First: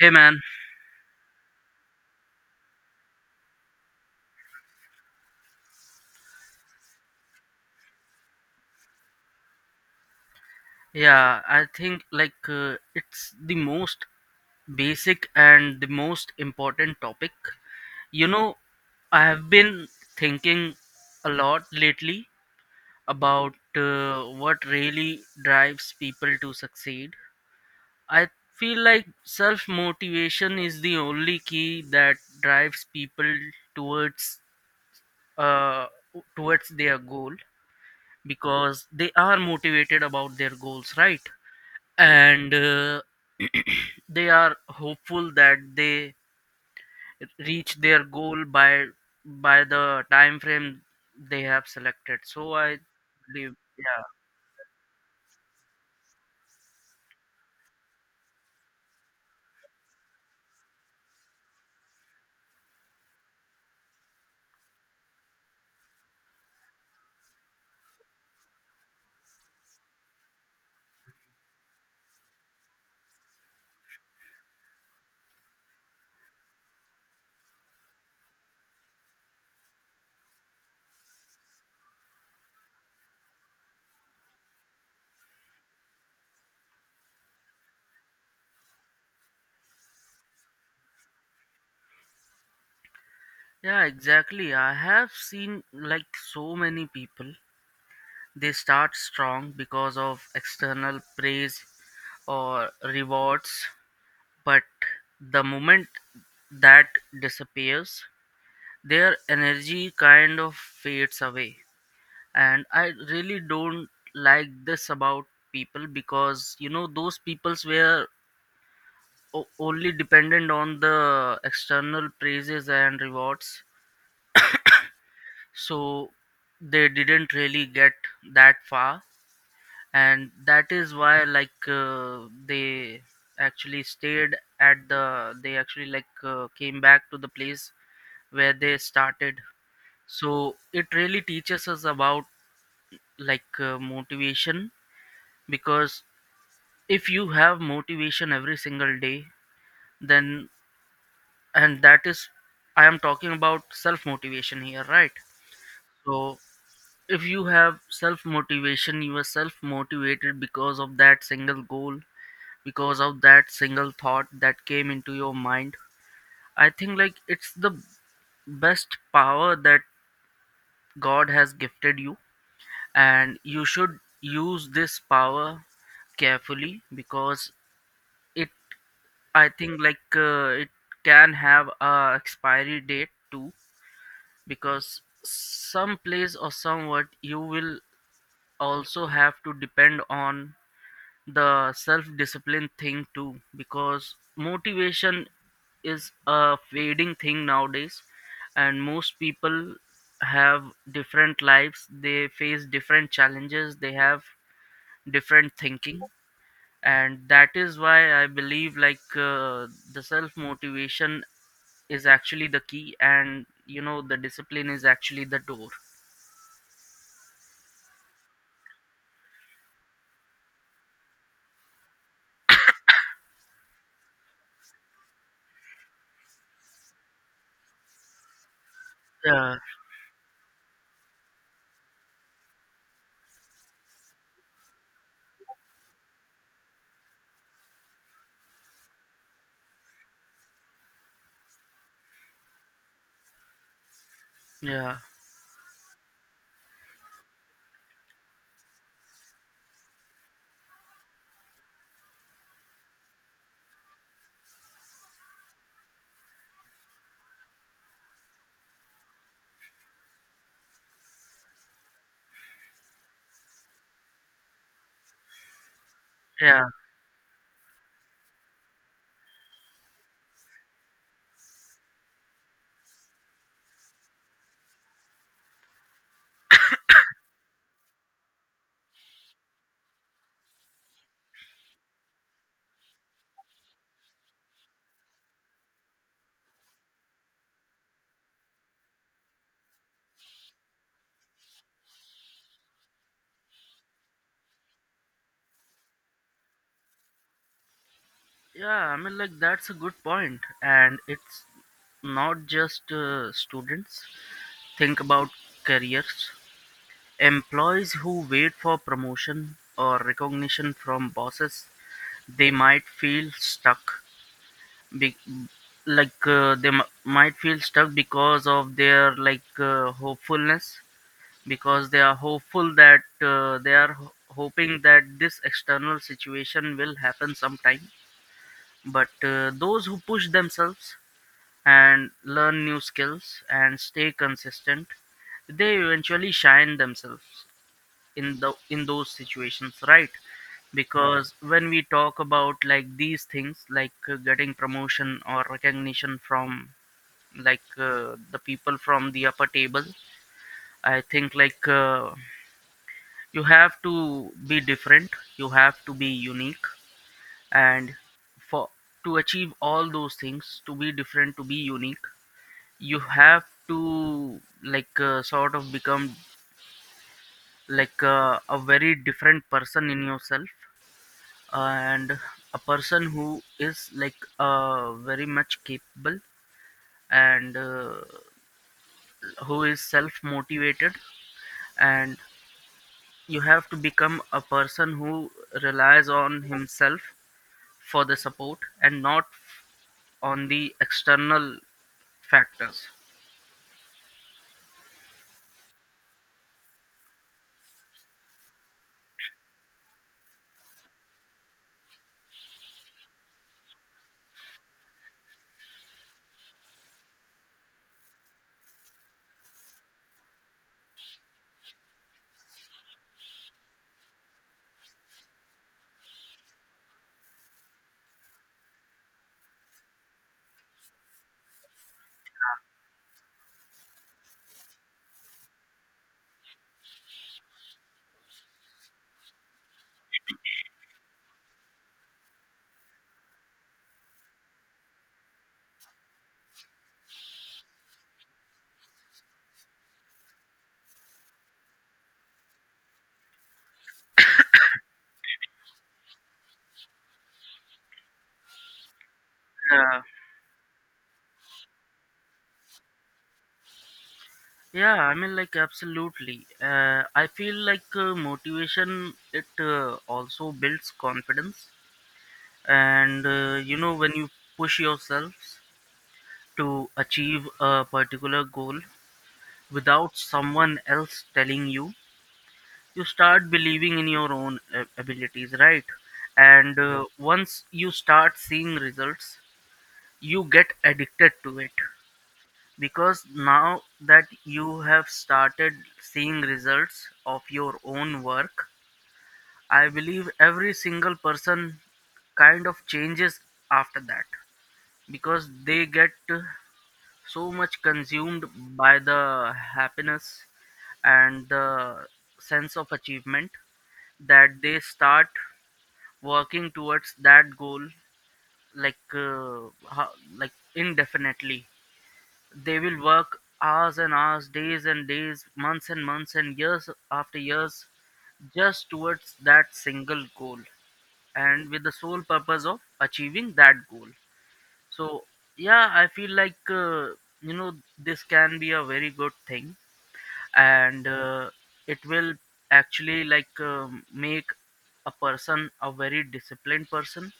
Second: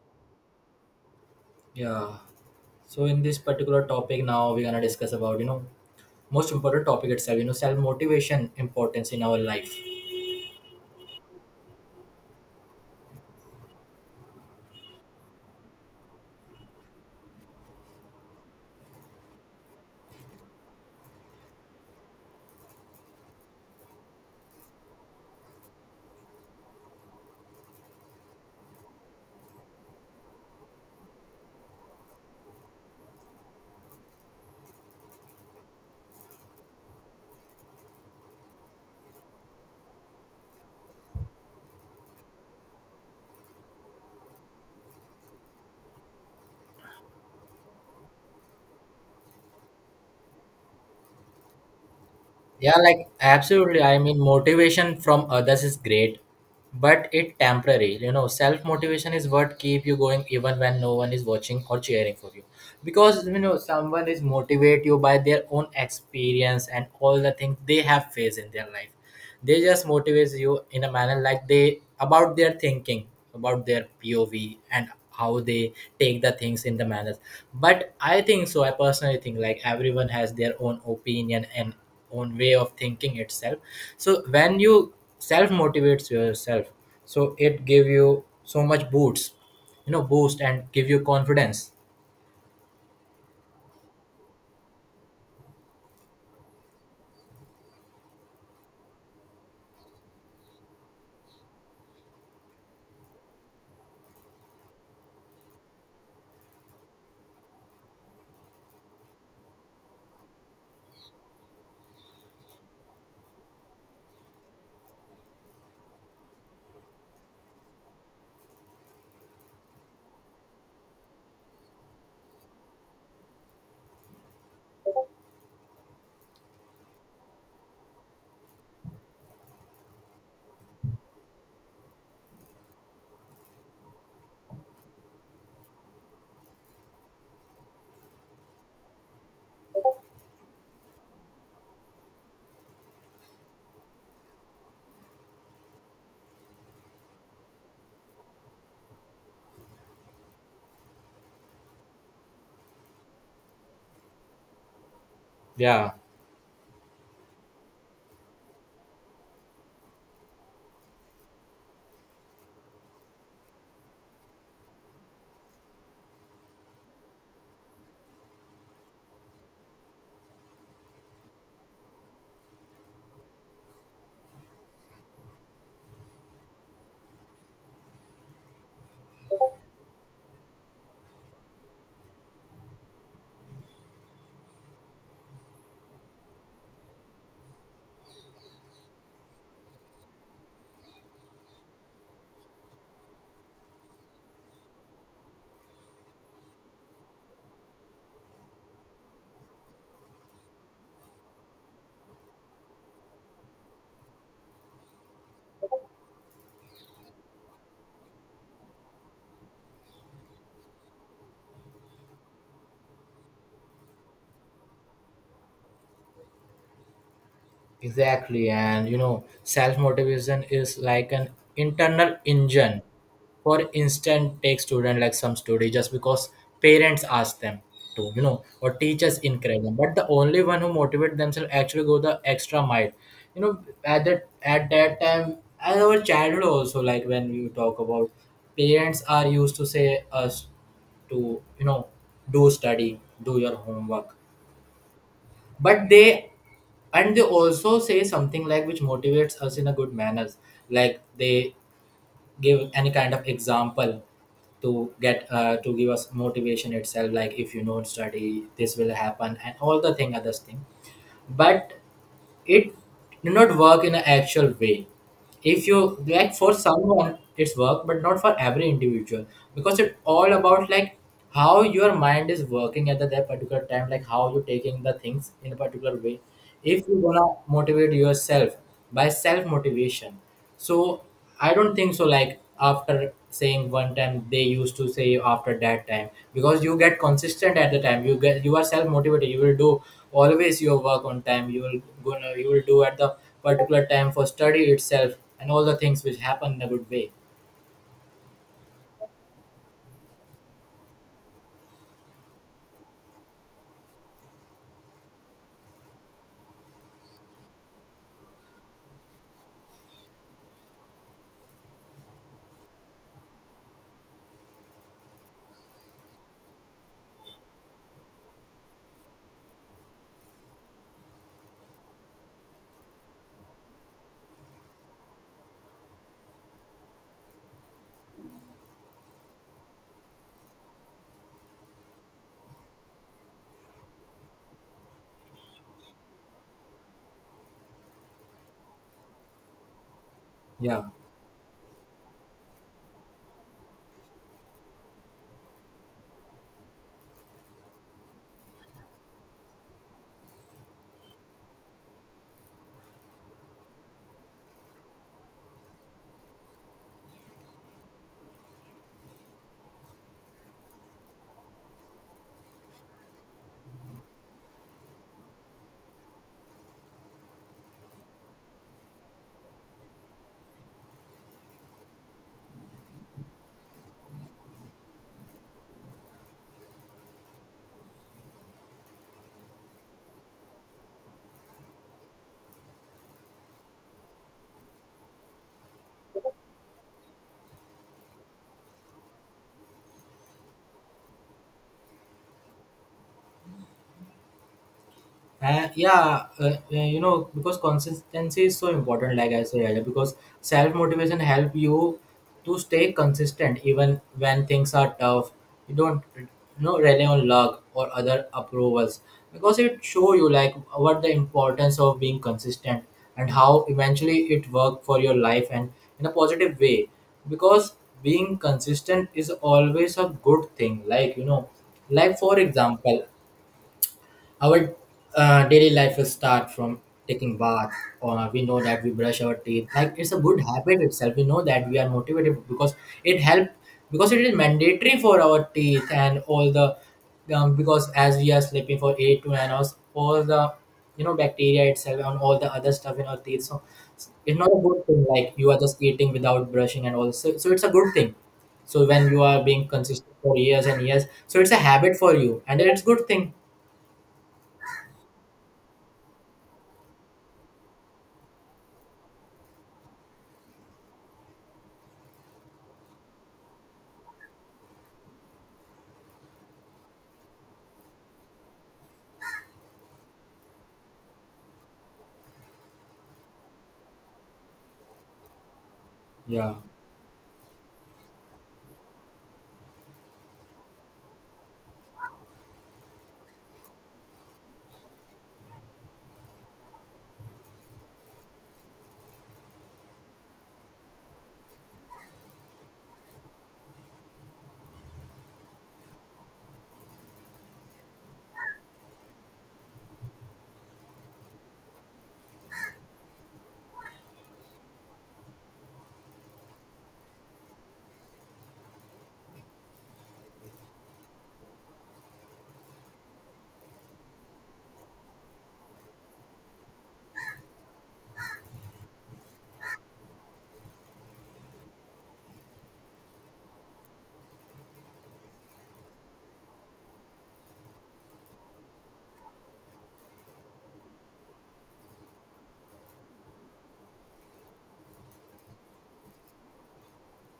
Hey man, Yeah. So in this particular topic now we're gonna discuss about most important topic itself. Self motivation importance in our life. yeah, I think like it's the most basic and the most important topic. You know, I have been thinking a lot lately about what really drives people to succeed. I feel like self motivation is the only key that drives people towards uh, towards their goal because they are motivated about their goals, right? And they are hopeful that they reach their goal by the time frame they have selected, so Yeah, I like believe. absolutely. I Yeah. mean motivation from others is great, but it temporary. Self motivation is what keep you going even when no one is watching or cheering for you. Because someone is motivate you by their own experience and all the things they have faced in their life. They just motivates you in a manner like they about their thinking about their pov and how they take the things in the manners. But I personally think like everyone has their own opinion and own way of thinking itself. So when you self motivates yourself, so it give you so much boosts, boost and give you confidence. Yeah, exactly, I have seen like so many people, they start strong because of external praise or rewards, but the moment that disappears, their energy kind of fades away. And I really don't like this about people because, you know, those peoples were only dependent on the external praises and rewards, so they didn't really get that far. And that is why like they actually stayed at the they actually like came back to the place where they started. So it really teaches us about like motivation. Because if you have motivation every single day, then and that is I am talking about self motivation here, right? Yeah. So if you have self motivation, you are self motivated because of that single goal, because of that single thought that came into your mind. I think like it's the best power that god has gifted you, and you should use this power carefully. Because it I think like it can have a expiry date too, because some place or somewhat you will also have to depend on the self discipline thing too, because motivation is a fading thing nowadays. And most people have different lives, they face different challenges, they have different thinking. And that is why I believe like the self motivation is actually the key, and you know the discipline is actually the door. Exactly, and self motivation is like an internal engine. For instance, take student like some study just because parents ask them to or teachers Yeah. encourage them. But the only one who motivate themselves actually go the extra mile. You know, at that time, at our childhood also, like when we talk about parents are used to say us to do study, do your homework, yeah but they also say something like which motivates us in a good manners, like they give any kind of example to get, to give us motivation itself, like if you don't study this will happen and all the thing others thing. But it did not work in an actual way. If you like for yeah someone it's work but not for every individual. Because it's all about like how your mind is working at that particular time, like how you're taking the things in a particular way. If you wanna motivate yourself by self motivation, so I don't think so. Like after saying one time, they used to say after that time because you get consistent at the time. You are self motivated. You will do always your work on time. You will do at the particular time for study itself, and all the things which happen in a good way. yeah I mean like that's a good point, and it's not just students. Think about careers, employees who wait for promotion or recognition from bosses, they might feel stuck. be- like they might feel stuck because of their like hopefulness, because they are hopeful that they are hoping that this external situation will happen sometime. But those who push themselves and learn new skills and stay consistent, they eventually shine themselves in the in those situations, right? Yeah. Because when we talk about like these things, like getting promotion or recognition from like the people from the upper table, I think like you have to be different, you have to be unique. And for to achieve all those things, to be different, to be unique, you have to like sort of become like a very different person in yourself, and a person who is like very much capable, and who is self motivated. And you have to become a person who relies on himself for the support and not on the external factors. Because consistency is so important, like I said earlier, because self motivation help you to stay consistent even when things are tough. You don't, you know, rely on luck or other approvals, because it show you like what the importance of being consistent and how eventually it work for your life and in a positive way. Because being consistent is always a good thing. Like like for example, our daily life will start from taking bath, or we know that we brush our teeth. Like it's a good habit itself. We know that we are motivated because it help, because it is mandatory for our teeth and all the, because as we are sleeping for 8 to 9 hours, all the bacteria itself and all the other stuff in our teeth. So it's not a good thing. Like you are just eating without brushing and all. So it's a good thing. So when you are being Yeah. consistent for years and years, so it's a habit for you and it's good thing. Yeah, I mean like absolutely, I feel like motivation, it also builds confidence. And you know, when you push yourselves to achieve a particular goal without someone else telling you, you start believing in your own abilities, right? Yeah. And once you start seeing results, you get addicted to it. Because now that you have started seeing results of your own work, I believe every single person kind of changes after that, because they get so much consumed by the happiness and the sense of achievement that they start working towards that goal like like indefinitely. They will work hours and hours, days and days, months and months, and years after years, just towards that single goal and with the sole purpose of achieving that goal. So, yeah, I feel like you know, this can be a very good thing, and it will actually like make a person a very disciplined person.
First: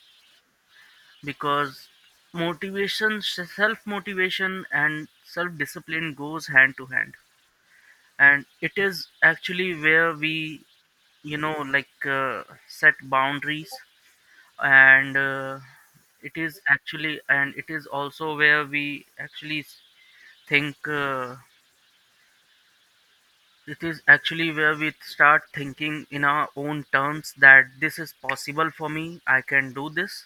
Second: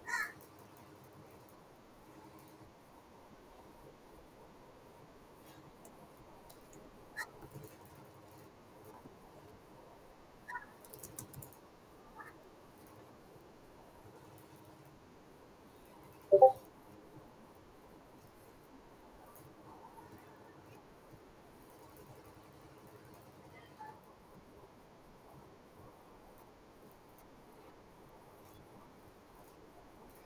Because motivation self motivation and self discipline goes hand to hand, and it is actually where we, you know, like set boundaries, and it is actually and it is also where we actually think it is actually where we start thinking in our own terms that this is possible for me, I can do this.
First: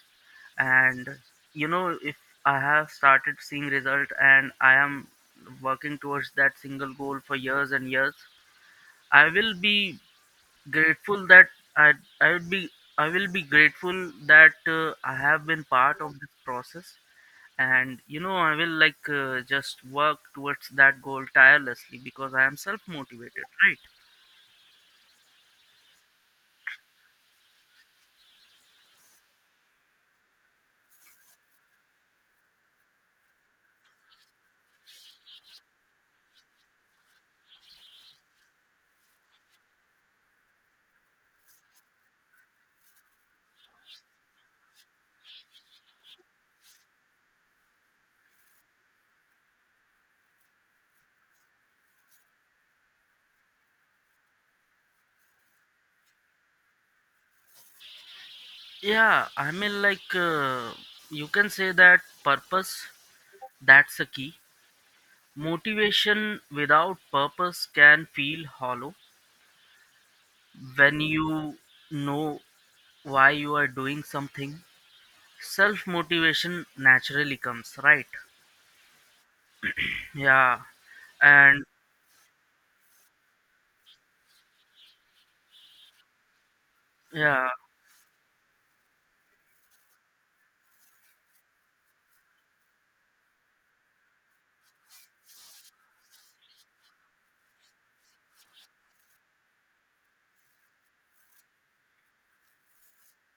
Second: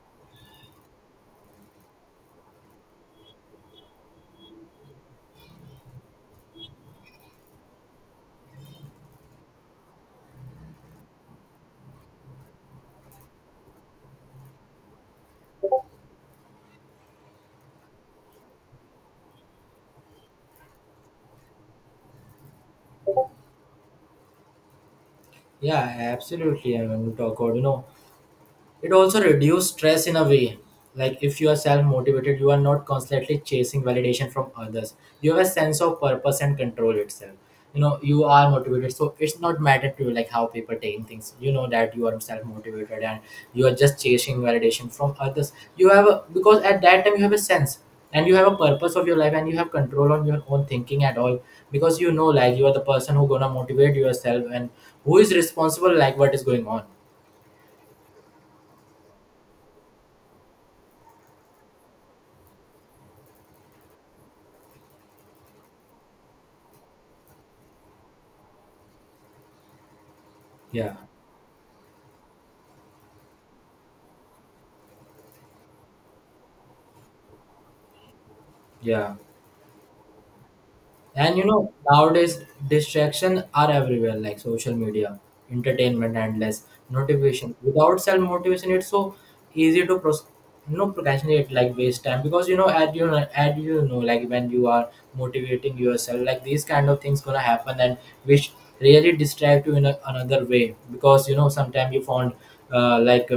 And, you know, if I have started seeing result and I am working towards that single goal for years and years, I will be grateful that I I would be I will be grateful that I have been part of this process. And you know, I will like just work towards that goal tirelessly because I am self motivated, right? Yeah, absolutely. I want to talk about it also reduces stress in a way. Like if you are self-motivated, you are not constantly chasing validation from others. You have a sense of purpose and control itself. You are motivated. So it's not matter to you like how people taking things. You know that you are self-motivated, and you are just chasing validation from others. Because at that time you have a sense and you have a purpose of your life and you have control on your own thinking at all, because like you are the person who gonna motivate yourself, and who is responsible like what is going on. Yeah, I mean, like, you can say that purpose, that's a key. Motivation without purpose can feel hollow Yeah, when you know why you are doing something. Self motivation naturally comes, right? yeah. Yeah, And you and know, nowadays distraction are everywhere, like social media, entertainment, endless yeah, notification. Without self motivation, it's so easy to procrastinate, like waste time. Because at at like when you are motivating yourself, like these kind of things gonna happen, and which really distract you in another way. Because sometimes you found, like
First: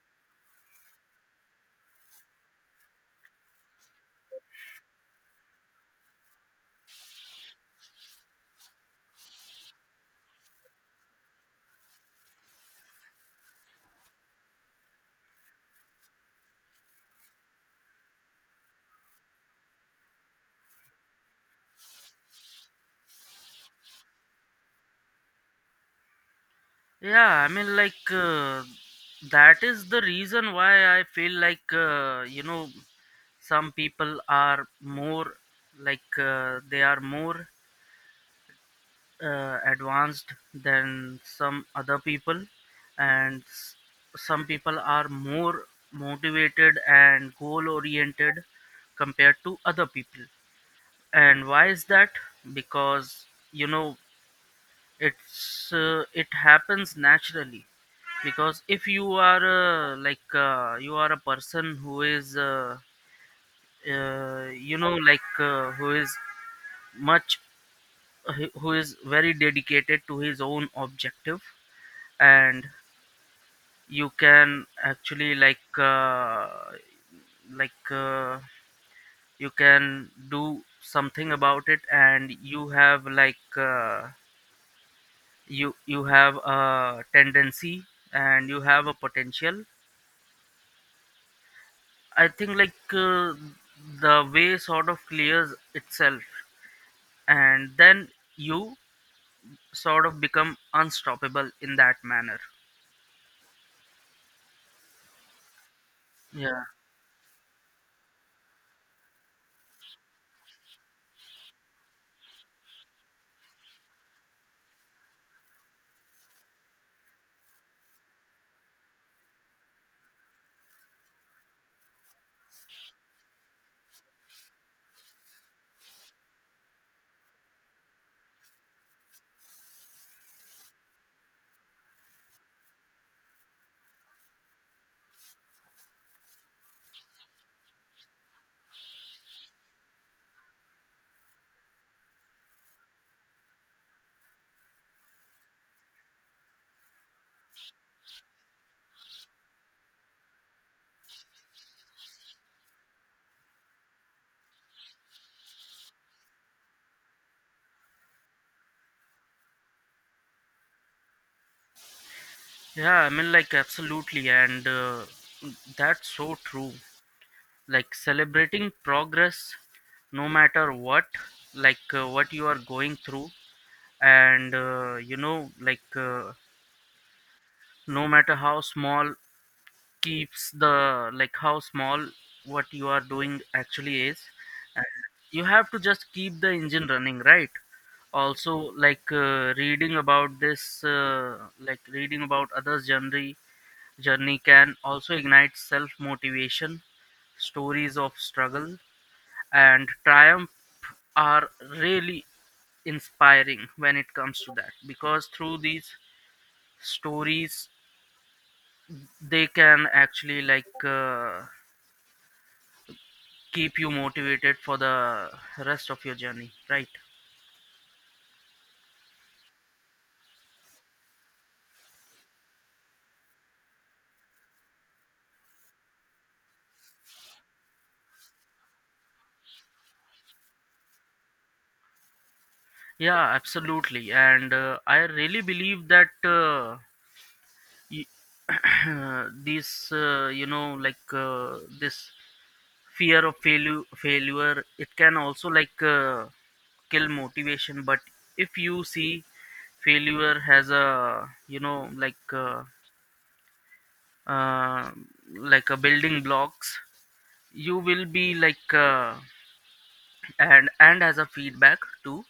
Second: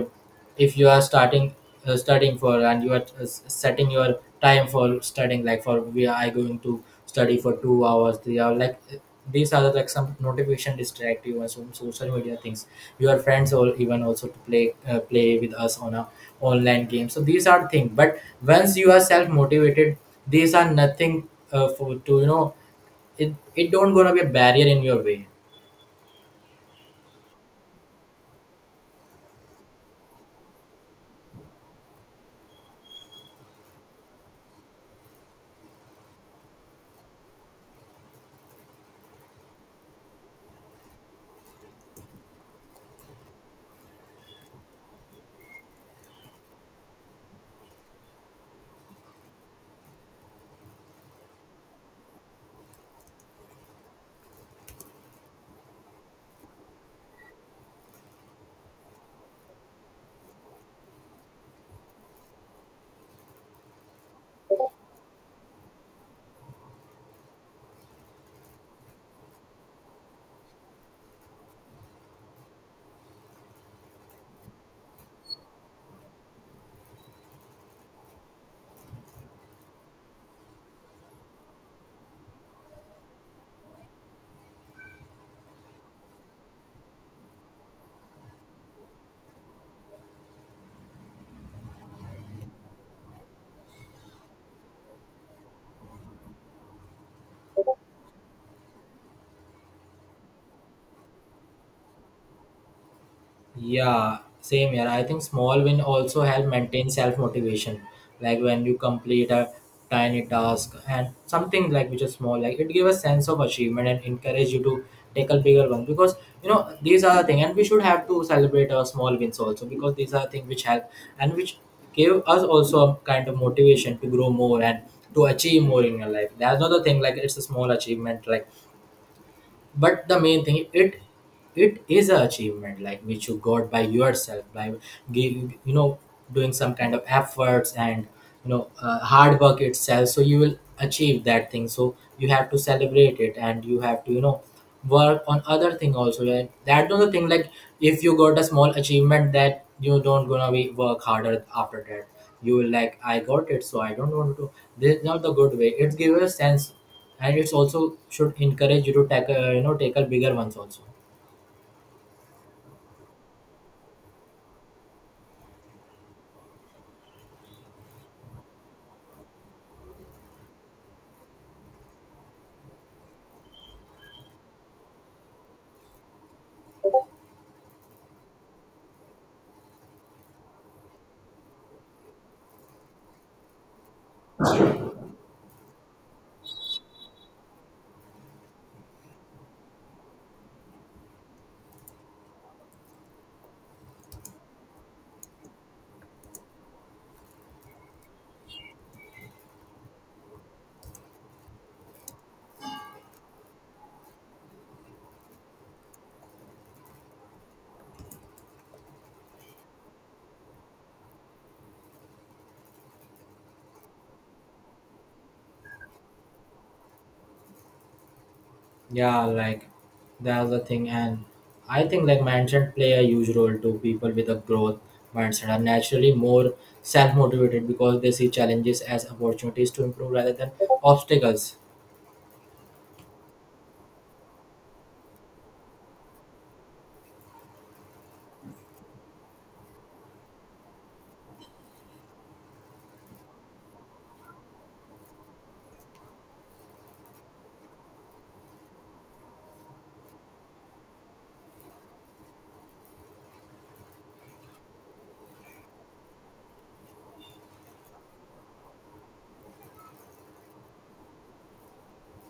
if you are starting, studying for, and you are setting your time for studying, like for we are going to study for 2 hours 3 hours, like these are like some notification distract you and some social media things, your friends or even also to play with us on a online game. So these are things, but once you are self motivated these are nothing, for to it, don't gonna be a barrier in your way. yeah. I mean, like, that is the reason why I feel like, you know, some people are more like they are more advanced than some other people. And some people are more motivated and goal oriented compared to other people. And why is that? Because, you know, it's it happens naturally. Because if you are you are a person who is you know, like who is much, who is very dedicated to his own objective, and you can actually like like uh, you can do something about it, and you have like you have a tendency and you have a potential. I think like the way sort of clears itself, and then you sort of become unstoppable in that manner. Yeah, same here. I think small win also help Yeah. maintain self motivation. Like when you complete a tiny task and something like which is small, like it gives a sense of achievement and encourage you to take a bigger one, because you know these are the thing and we should have to celebrate our small wins also, because these are things which help, and which give us also a kind of motivation to grow more and to achieve more in your life. That's not the thing like it's a small achievement, like but the main thing, it is an achievement, like which you got by yourself by giving, doing some kind of efforts, and hard work itself, so you will achieve that thing, so you have to celebrate it, and you have to, work on other thing also, like that was the thing, like if you got a small achievement that you don't gonna be work harder after that. You will like, I got it, so I don't want to. This is not the good way. It gives a sense, and it's also should encourage you to tackle, tackle bigger ones also. Yeah, I mean like absolutely, and that's so true. Like celebrating progress, no matter what, like what you are going through, and you know, like no matter how small keeps the like how small what you are doing actually is, you have to just keep the engine running, right? Also, like reading about this like reading about others journey journey can also ignite self motivation. Stories of struggle and triumph are really inspiring when it comes to that, because through these stories they can actually like keep you motivated for the rest of your journey, right? Yeah, like that's the thing. And I think like mindset play a huge role. To people with a growth mindset are naturally more self-motivated because they see challenges as opportunities to improve rather than obstacles. Yeah, absolutely. And I really believe that these you know, like this fear of failure failure, it can also like kill motivation. But if you see failure has a, you know, uh, like a building blocks, you will be like and as a feedback too,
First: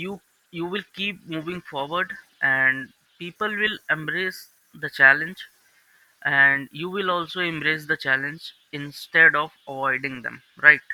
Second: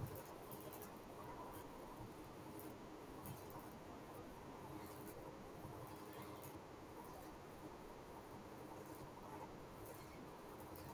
you will keep moving forward. And people will embrace the challenge, and you will also embrace the challenge instead of avoiding them, right?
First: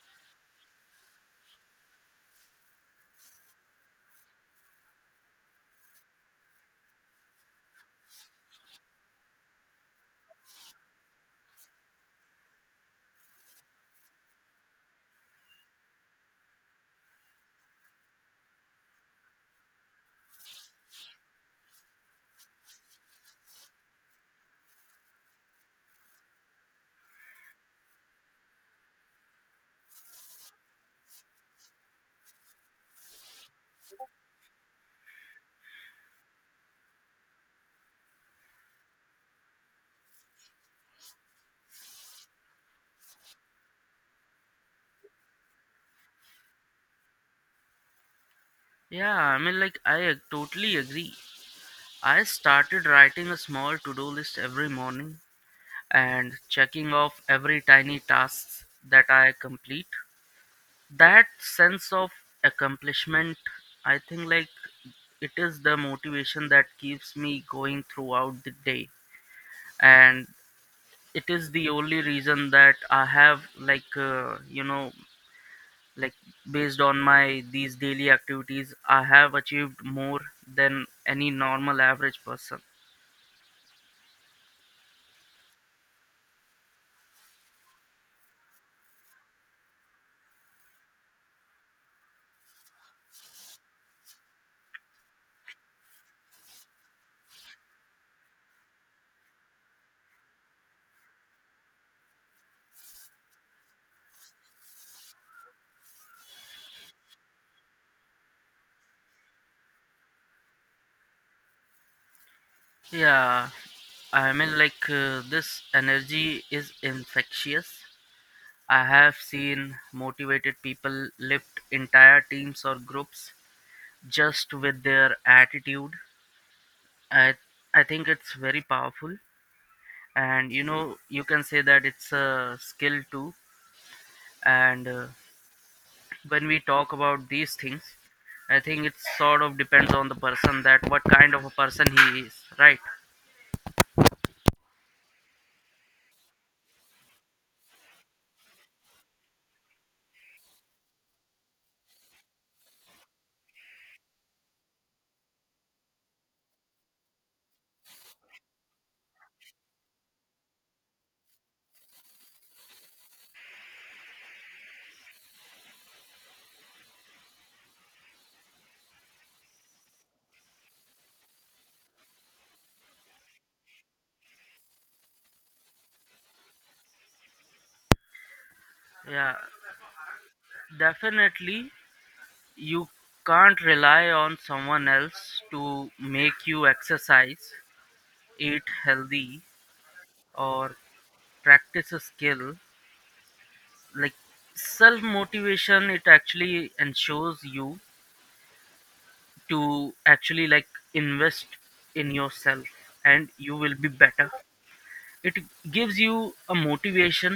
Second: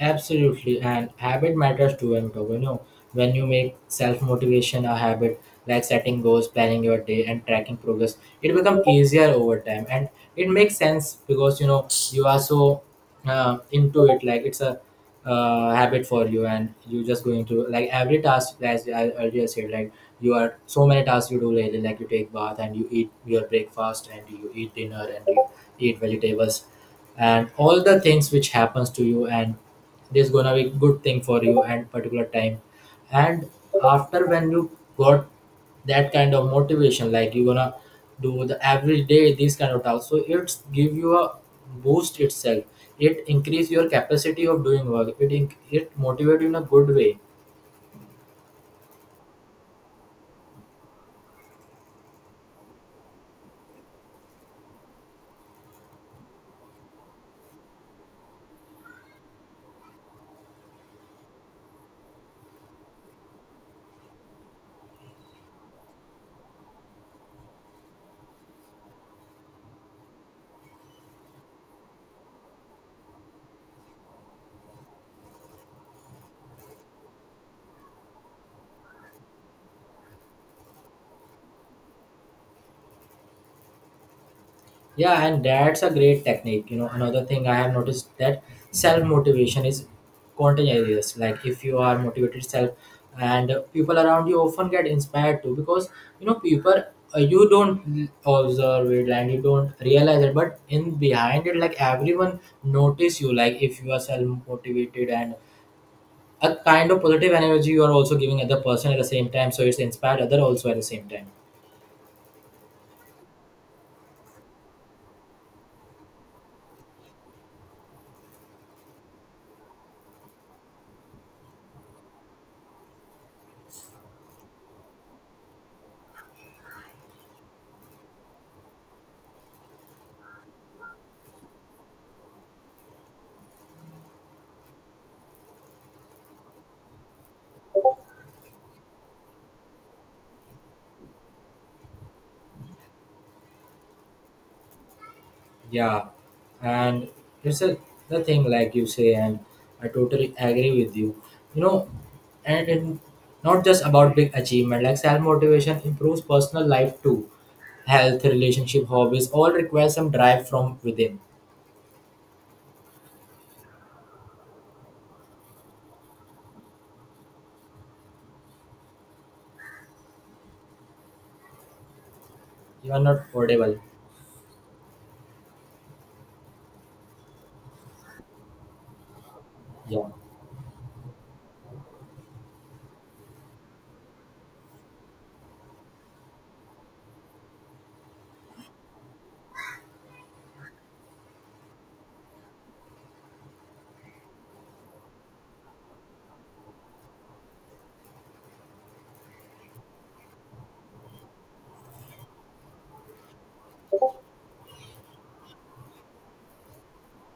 Absolutely, and habit matters to him, you know. When you make self motivation a habit, like setting goals, planning your day, and tracking progress, it becomes easier over time, and it makes sense because you know you are so, into it. Like it's a, habit for you, and you're just going to like every task. As I earlier said, like you are so many tasks you do lately. Like you take bath and you eat your breakfast, and you eat dinner, and you eat vegetables, and all the things which happens to you, and this gonna be good thing for you and particular time. And after when you got that kind of motivation, like you gonna do the every day these kind of tasks, so it's give you a boost itself. It increase your capacity of doing work, it it motivate you in a good way. Yeah, I mean, like, totally agree. I started writing a small to do list every morning and checking off every tiny tasks that I complete. That sense of accomplishment, I think, like, it is the motivation that keeps me going throughout the day. And it is the only reason that I have, like, you know, like based on my these daily activities, I have achieved more than any normal average person. Yeah, and that's a great technique. You know, another thing I have noticed, that self motivation is contagious. Like if you are motivated self, and people around you often get inspired too, because you know people, you don't observe it and you don't realize it, but in behind it, like everyone notice you. Like if you are self motivated, and a kind of positive energy you are also giving other person at the same time, so it's inspired other also at the same time. Yeah, I mean like this energy is infectious. I have seen motivated people lift entire teams or groups just with their attitude. I i think it's very powerful, and you know, you can say that it's a skill too. And when we talk about these things, I think it sort of depends on the person, that what kind of a person he is, right? Yeah, and it's a, the thing like you say, and I totally agree with you. You know, and in, not just about big achievement. Like self motivation improves personal life too. Health, relationship, hobbies all require some drive from within. You are not audible. Yeah, Yeah, definitely. You can't rely on someone else to make you exercise, eat healthy, or practice a skill. Like self motivation, it actually ensures you to actually like invest in yourself, and you will be better. It gives you a motivation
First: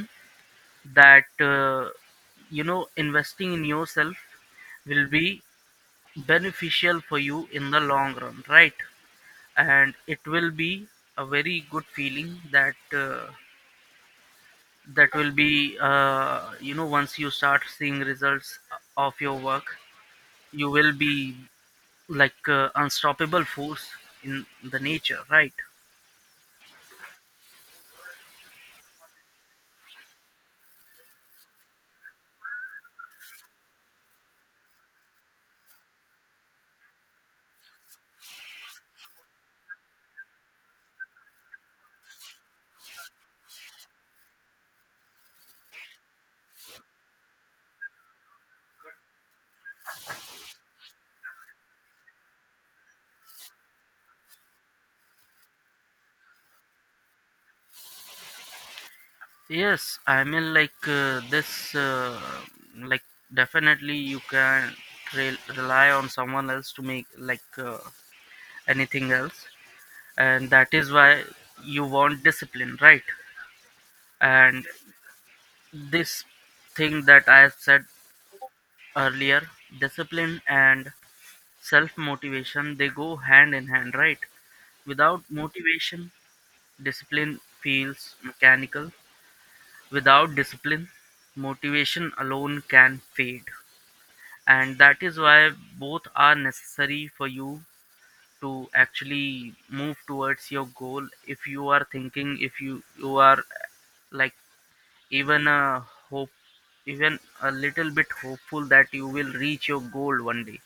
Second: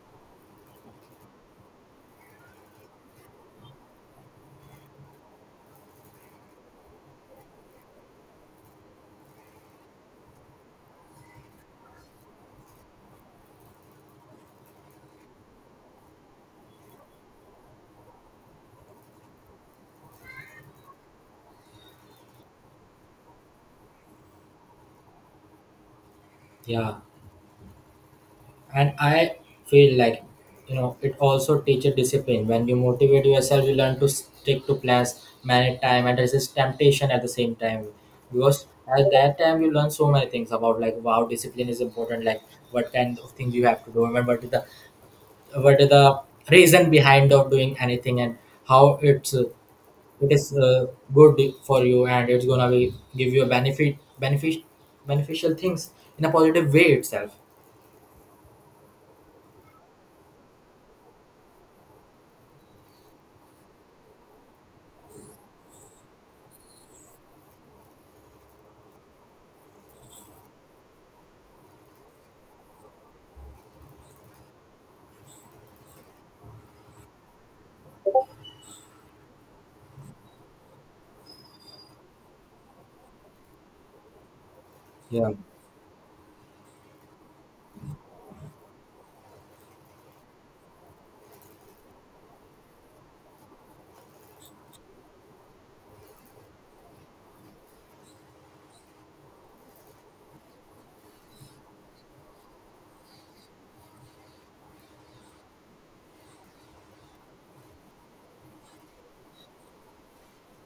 that you know, investing in yourself will be beneficial for you in the long run, right? And it will be a very good feeling that that will be you know, once you start seeing results of your work, you will be like unstoppable force in the nature, right? yeah. And I feel like, you know, it also teaches discipline. When you motivate yourself you learn to stick to plans, manage time, and resist temptation at the same time. Because at that time you learn so many things about, like, wow, discipline is important, like what kind of thing you have to do, and what is the, what is the reason behind of doing anything, and how it's, it is, good for you, and it's gonna be give you a benefit, beneficial things in a positive way itself. Yes, I mean like like definitely you can rely on someone else to make like anything else, and that is why you want discipline, right? And this thing that I have said earlier, discipline and self motivation, they go hand in hand, right? Without Yeah. motivation, discipline feels mechanical. Without discipline, motivation alone can fade, and that is why both are necessary for you to actually move towards your goal. If you are thinking, if you are like even a hope, even a little bit hopeful that you will reach your goal one day.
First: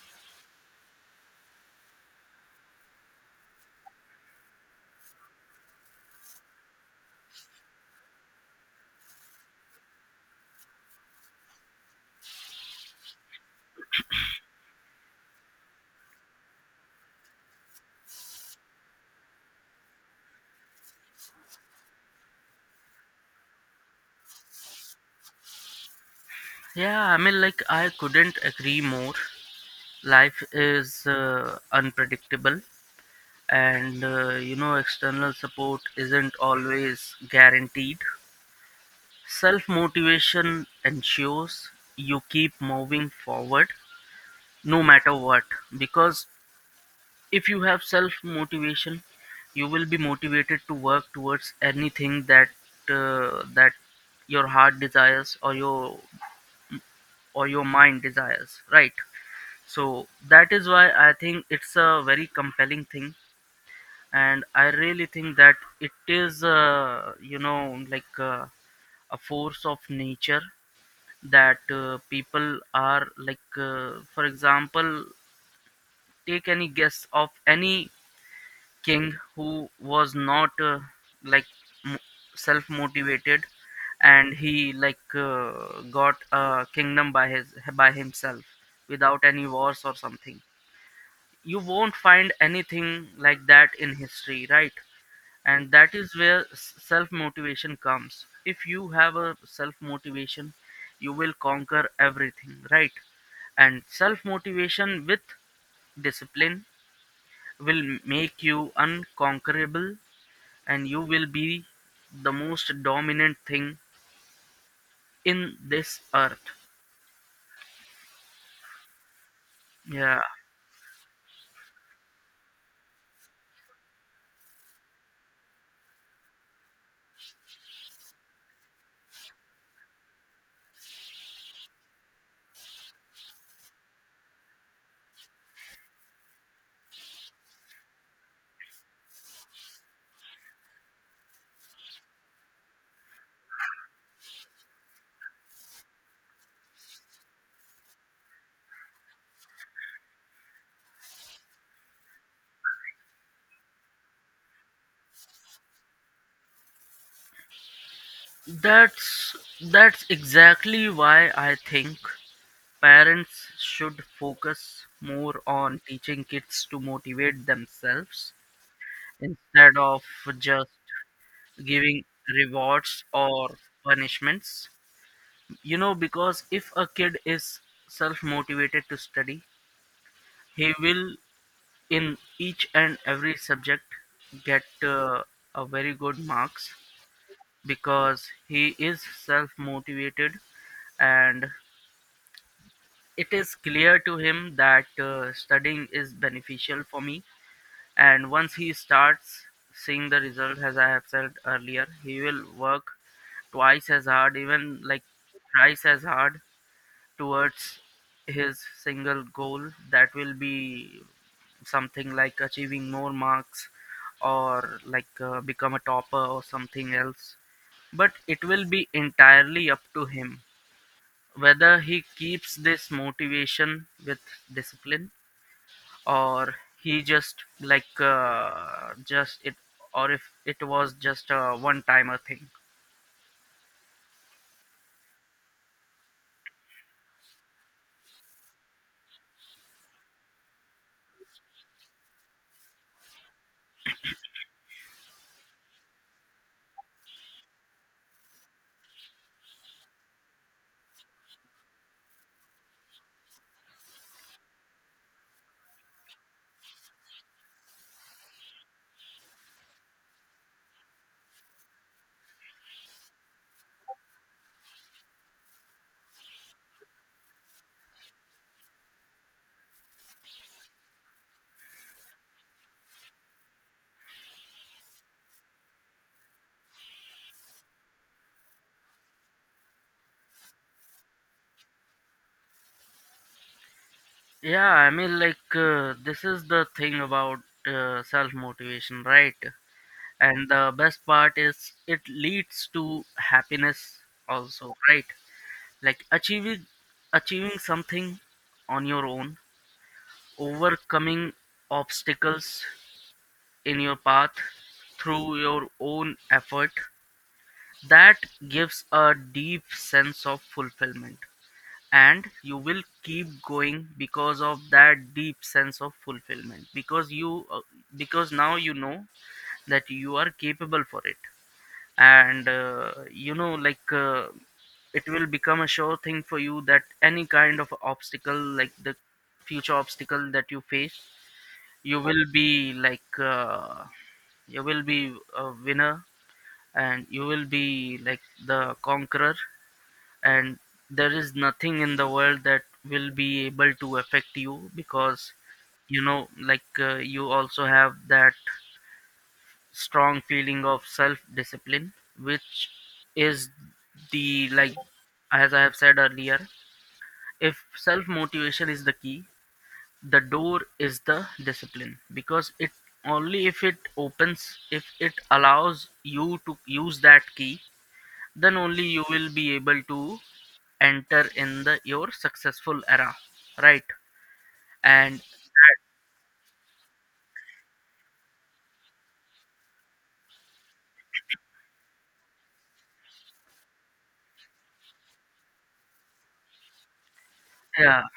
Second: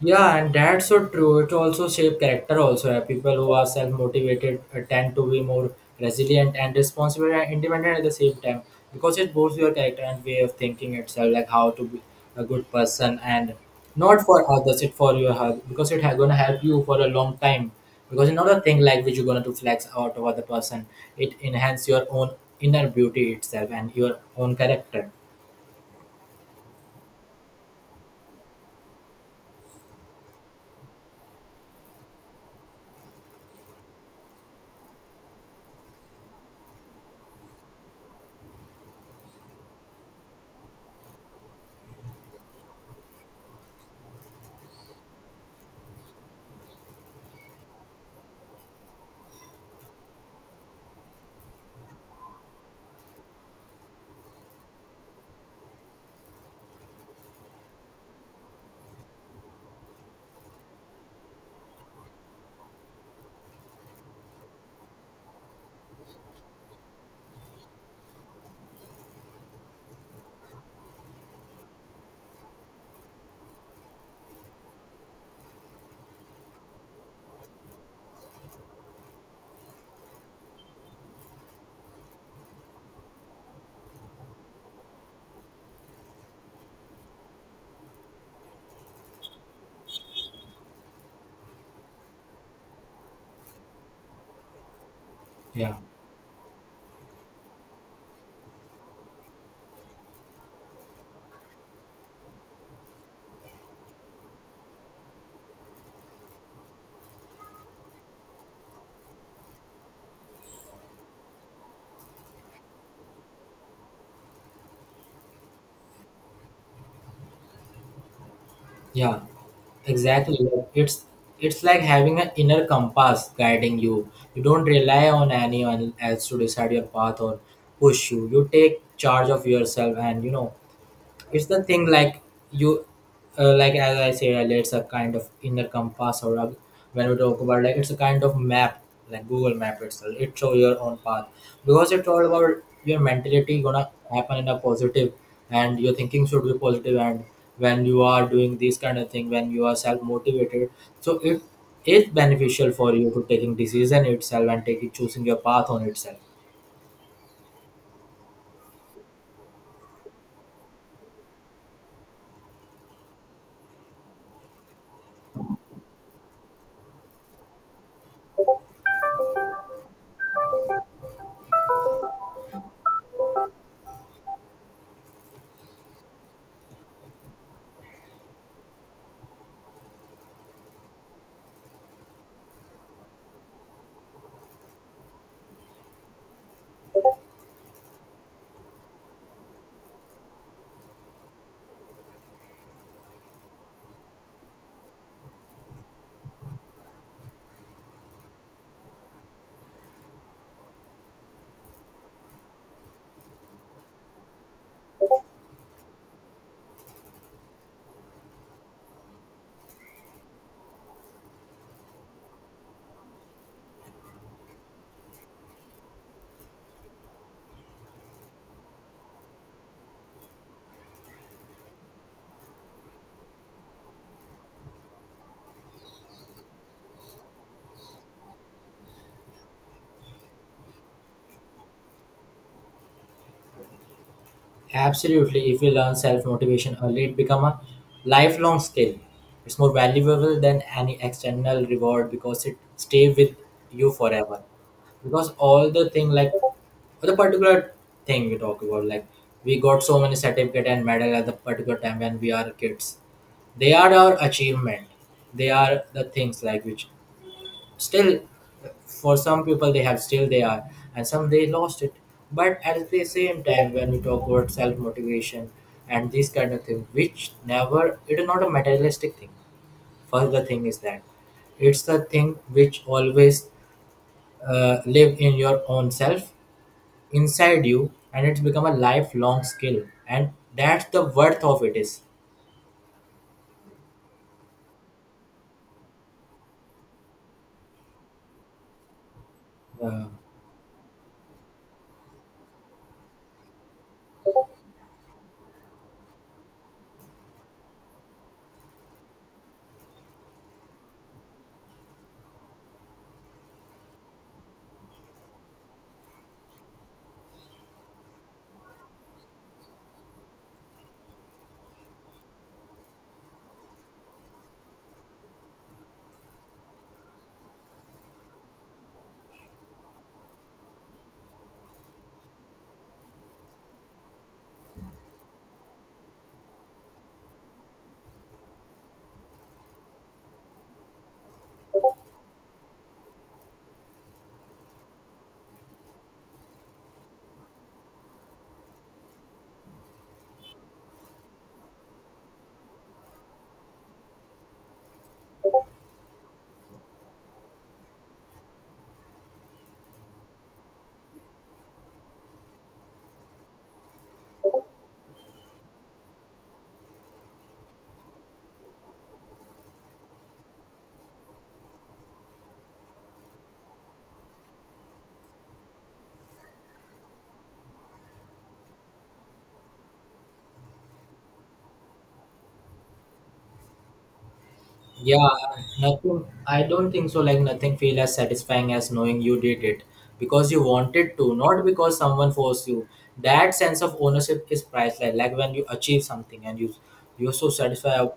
Yeah, and that's so true. It also shape character also. People who are self-motivated tend to be more resilient and responsible and independent at the same time, because it boosts your character and way of thinking itself, like how to be a good person, and not for others, it for your health, because it going to help you for a long time. Because it's not a thing like which you're going to flex out of other person. It enhance your own inner beauty itself and your own character. Yeah, I mean, like I couldn't agree more. Life is unpredictable, and you know, external support isn't always guaranteed. Self motivation ensures you keep moving forward no matter what, because if you have self motivation, you will be motivated to work towards anything that uh, that your heart desires, or your mind desires, right? So that is why I think it's a very compelling thing, and I really think that it is you know, like, a force of nature, that people are like, for example, take any guess of any king who was not like, m- self motivated, and he like got a kingdom by his by himself without any wars or something. You won't find anything like that in history, right? And Yeah, that is where self motivation comes. If you have a self motivation, you will conquer everything, right? And self motivation with discipline will make you unconquerable, and you will be the most dominant thing in this earth. yeah. Yeah, Exactly. Like, it's like having an inner compass guiding you. You don't rely on anyone else to decide your path or push you. You take charge of yourself, and you know it's the thing like you, like as I say earlier, it's a kind of inner compass, or a, when we talk about like, it's a kind of map, like google map itself, it show your own path, because it's all about your mentality gonna happen in a positive, and your thinking should be positive positive. And when you are doing this kind of thing, when you are self-motivated, so it is beneficial for you to taking decision itself and taking choosing your path on itself. that's that's exactly why I think parents should focus more on teaching kids to motivate themselves, instead of just giving rewards or punishments. You know, because if a kid is self motivated to study, he will in each and every subject get a very good marks, because he is self motivated, and it is clear to him that studying is beneficial for me. And once he starts seeing the result, as I have said earlier, he will work twice as hard, even like thrice as hard towards his single goal. That will be something like achieving more marks, or like become a topper or something else. But it will be entirely up to him whether he keeps this motivation with discipline, or he just like just it, or if it was just a one timer thing. Absolutely. If you learn self motivation early, it become a lifelong skill. It's more valuable than any external reward because it stay with you forever. Because all the thing like, for the particular thing we talk about, like we got so many certificate and medal at the particular time when we are kids. They are our achievement. They are the things like which, still, for some people they have still they are, and some they lost it. But at the same time, when we talk about self motivation and this kind of thing, which never it is not a materialistic thing. First, the thing is that it's the thing which always live in your own self inside you, and it's become a lifelong skill, and that's the worth of it is Yeah, I mean, like, this is the thing about self motivation, right? uh, And the best part is it leads to happiness also, right? Like achieving something on your own, overcoming obstacles in your path through your own effort, that gives a deep sense of fulfillment. And you will keep going because of that deep sense of fulfillment, because you because now you know that you are capable for it. And you know, like, it will become a sure thing for you that any kind of obstacle, like the future obstacle that you face, you will be like, you will be a winner, and you will be like the conqueror, and there is nothing in the world that will be able to affect you, because you know, like, you also have that strong feeling of self discipline, which is the, like, as I have said earlier, if self motivation is the key, the door is the discipline, because it only if it opens, if it allows you to use that key, then only you will be able to enter in the your successful era, right? And yeah, that, nothing. I don't think so. Like nothing feel as satisfying as knowing you did it because you wanted to, not because someone forced you. That sense of ownership is priceless. Like when you achieve something and you're so yeah. satisfied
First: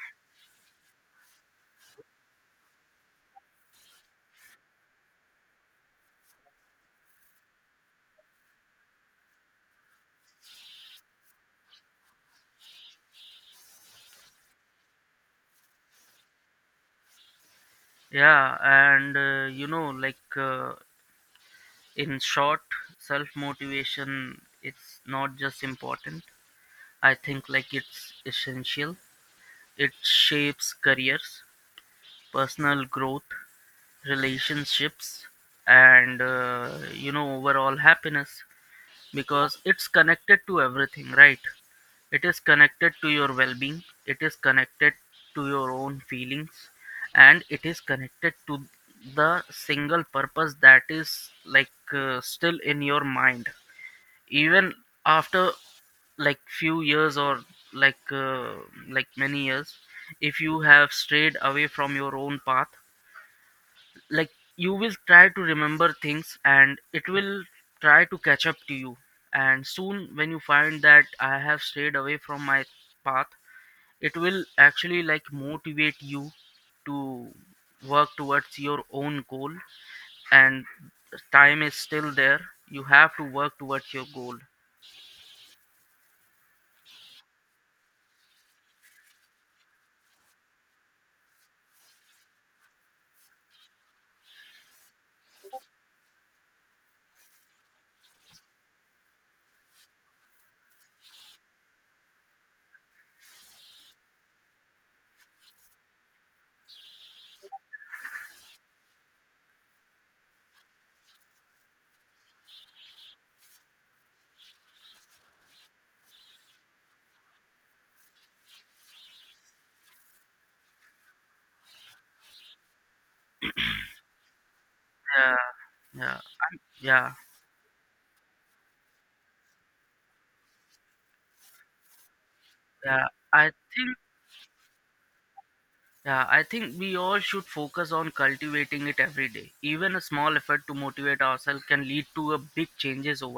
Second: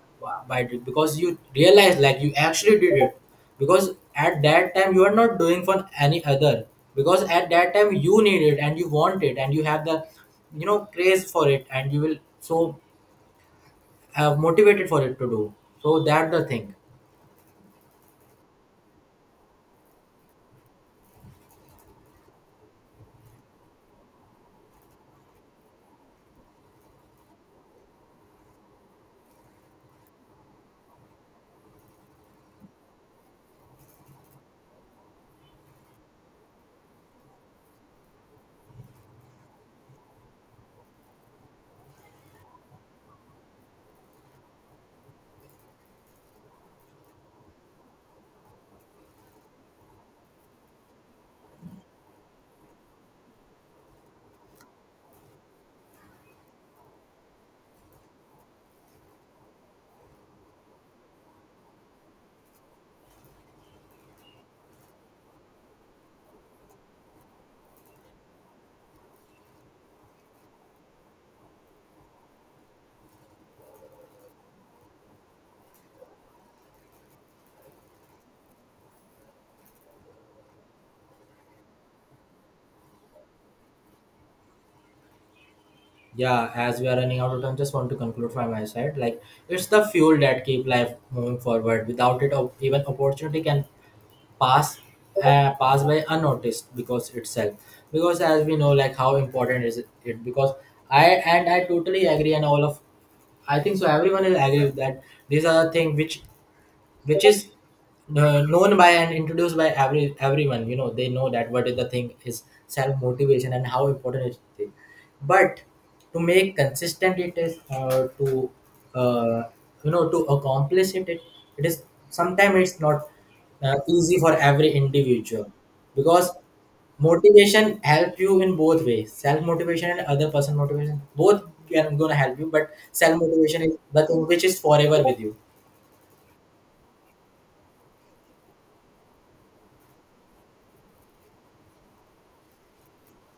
by it, because you realize like you actually did it. Because at that time you are not doing for any other. Because at that time you need it and you want it, and you have the you know craze for it, and you will so have motivated for it to do. So that the thing. Yeah, and you know, like, in short, self motivation, it's not just important, I think, like, it's essential. It shapes careers, personal growth, relationships, and you know, overall happiness, because it's connected to everything, right? It is connected to your well-being, it is connected to your own feelings, and it is connected to the single purpose, that is like still in your mind, even after like few years, or like uh, like many years. If you have strayed away from your own path, like, you will try to remember things, and it will try to catch up to you. And soon when you find that I have strayed away from my path, it will actually like motivate you to work towards your own goal, and time is still there, you have to work towards your goal. Yeah, as we are running out of time, just want to conclude from my side, like it's the fuel that keep life moving forward, without it op- even opportunity can pass pass by unnoticed because itself, because as we know like how important is it it- because I and I totally agree, and all of, I think so everyone will agree with that, these are the things which is, known by and introduced by every everyone, you know they know that what is the thing is self motivation and how important it is, but to make consistent it is to uh, you know to accomplish it it, it is sometimes it's not easy for every individual, Yeah. Yeah. because Yeah. motivation help you in both ways, self motivation and other person motivation both can gonna help you, but Yeah, self I motivation is think, the thing which is forever with you. yeah, I think we all should focus on cultivating it every day, even a small effort to motivate ourselves can lead to a big changes over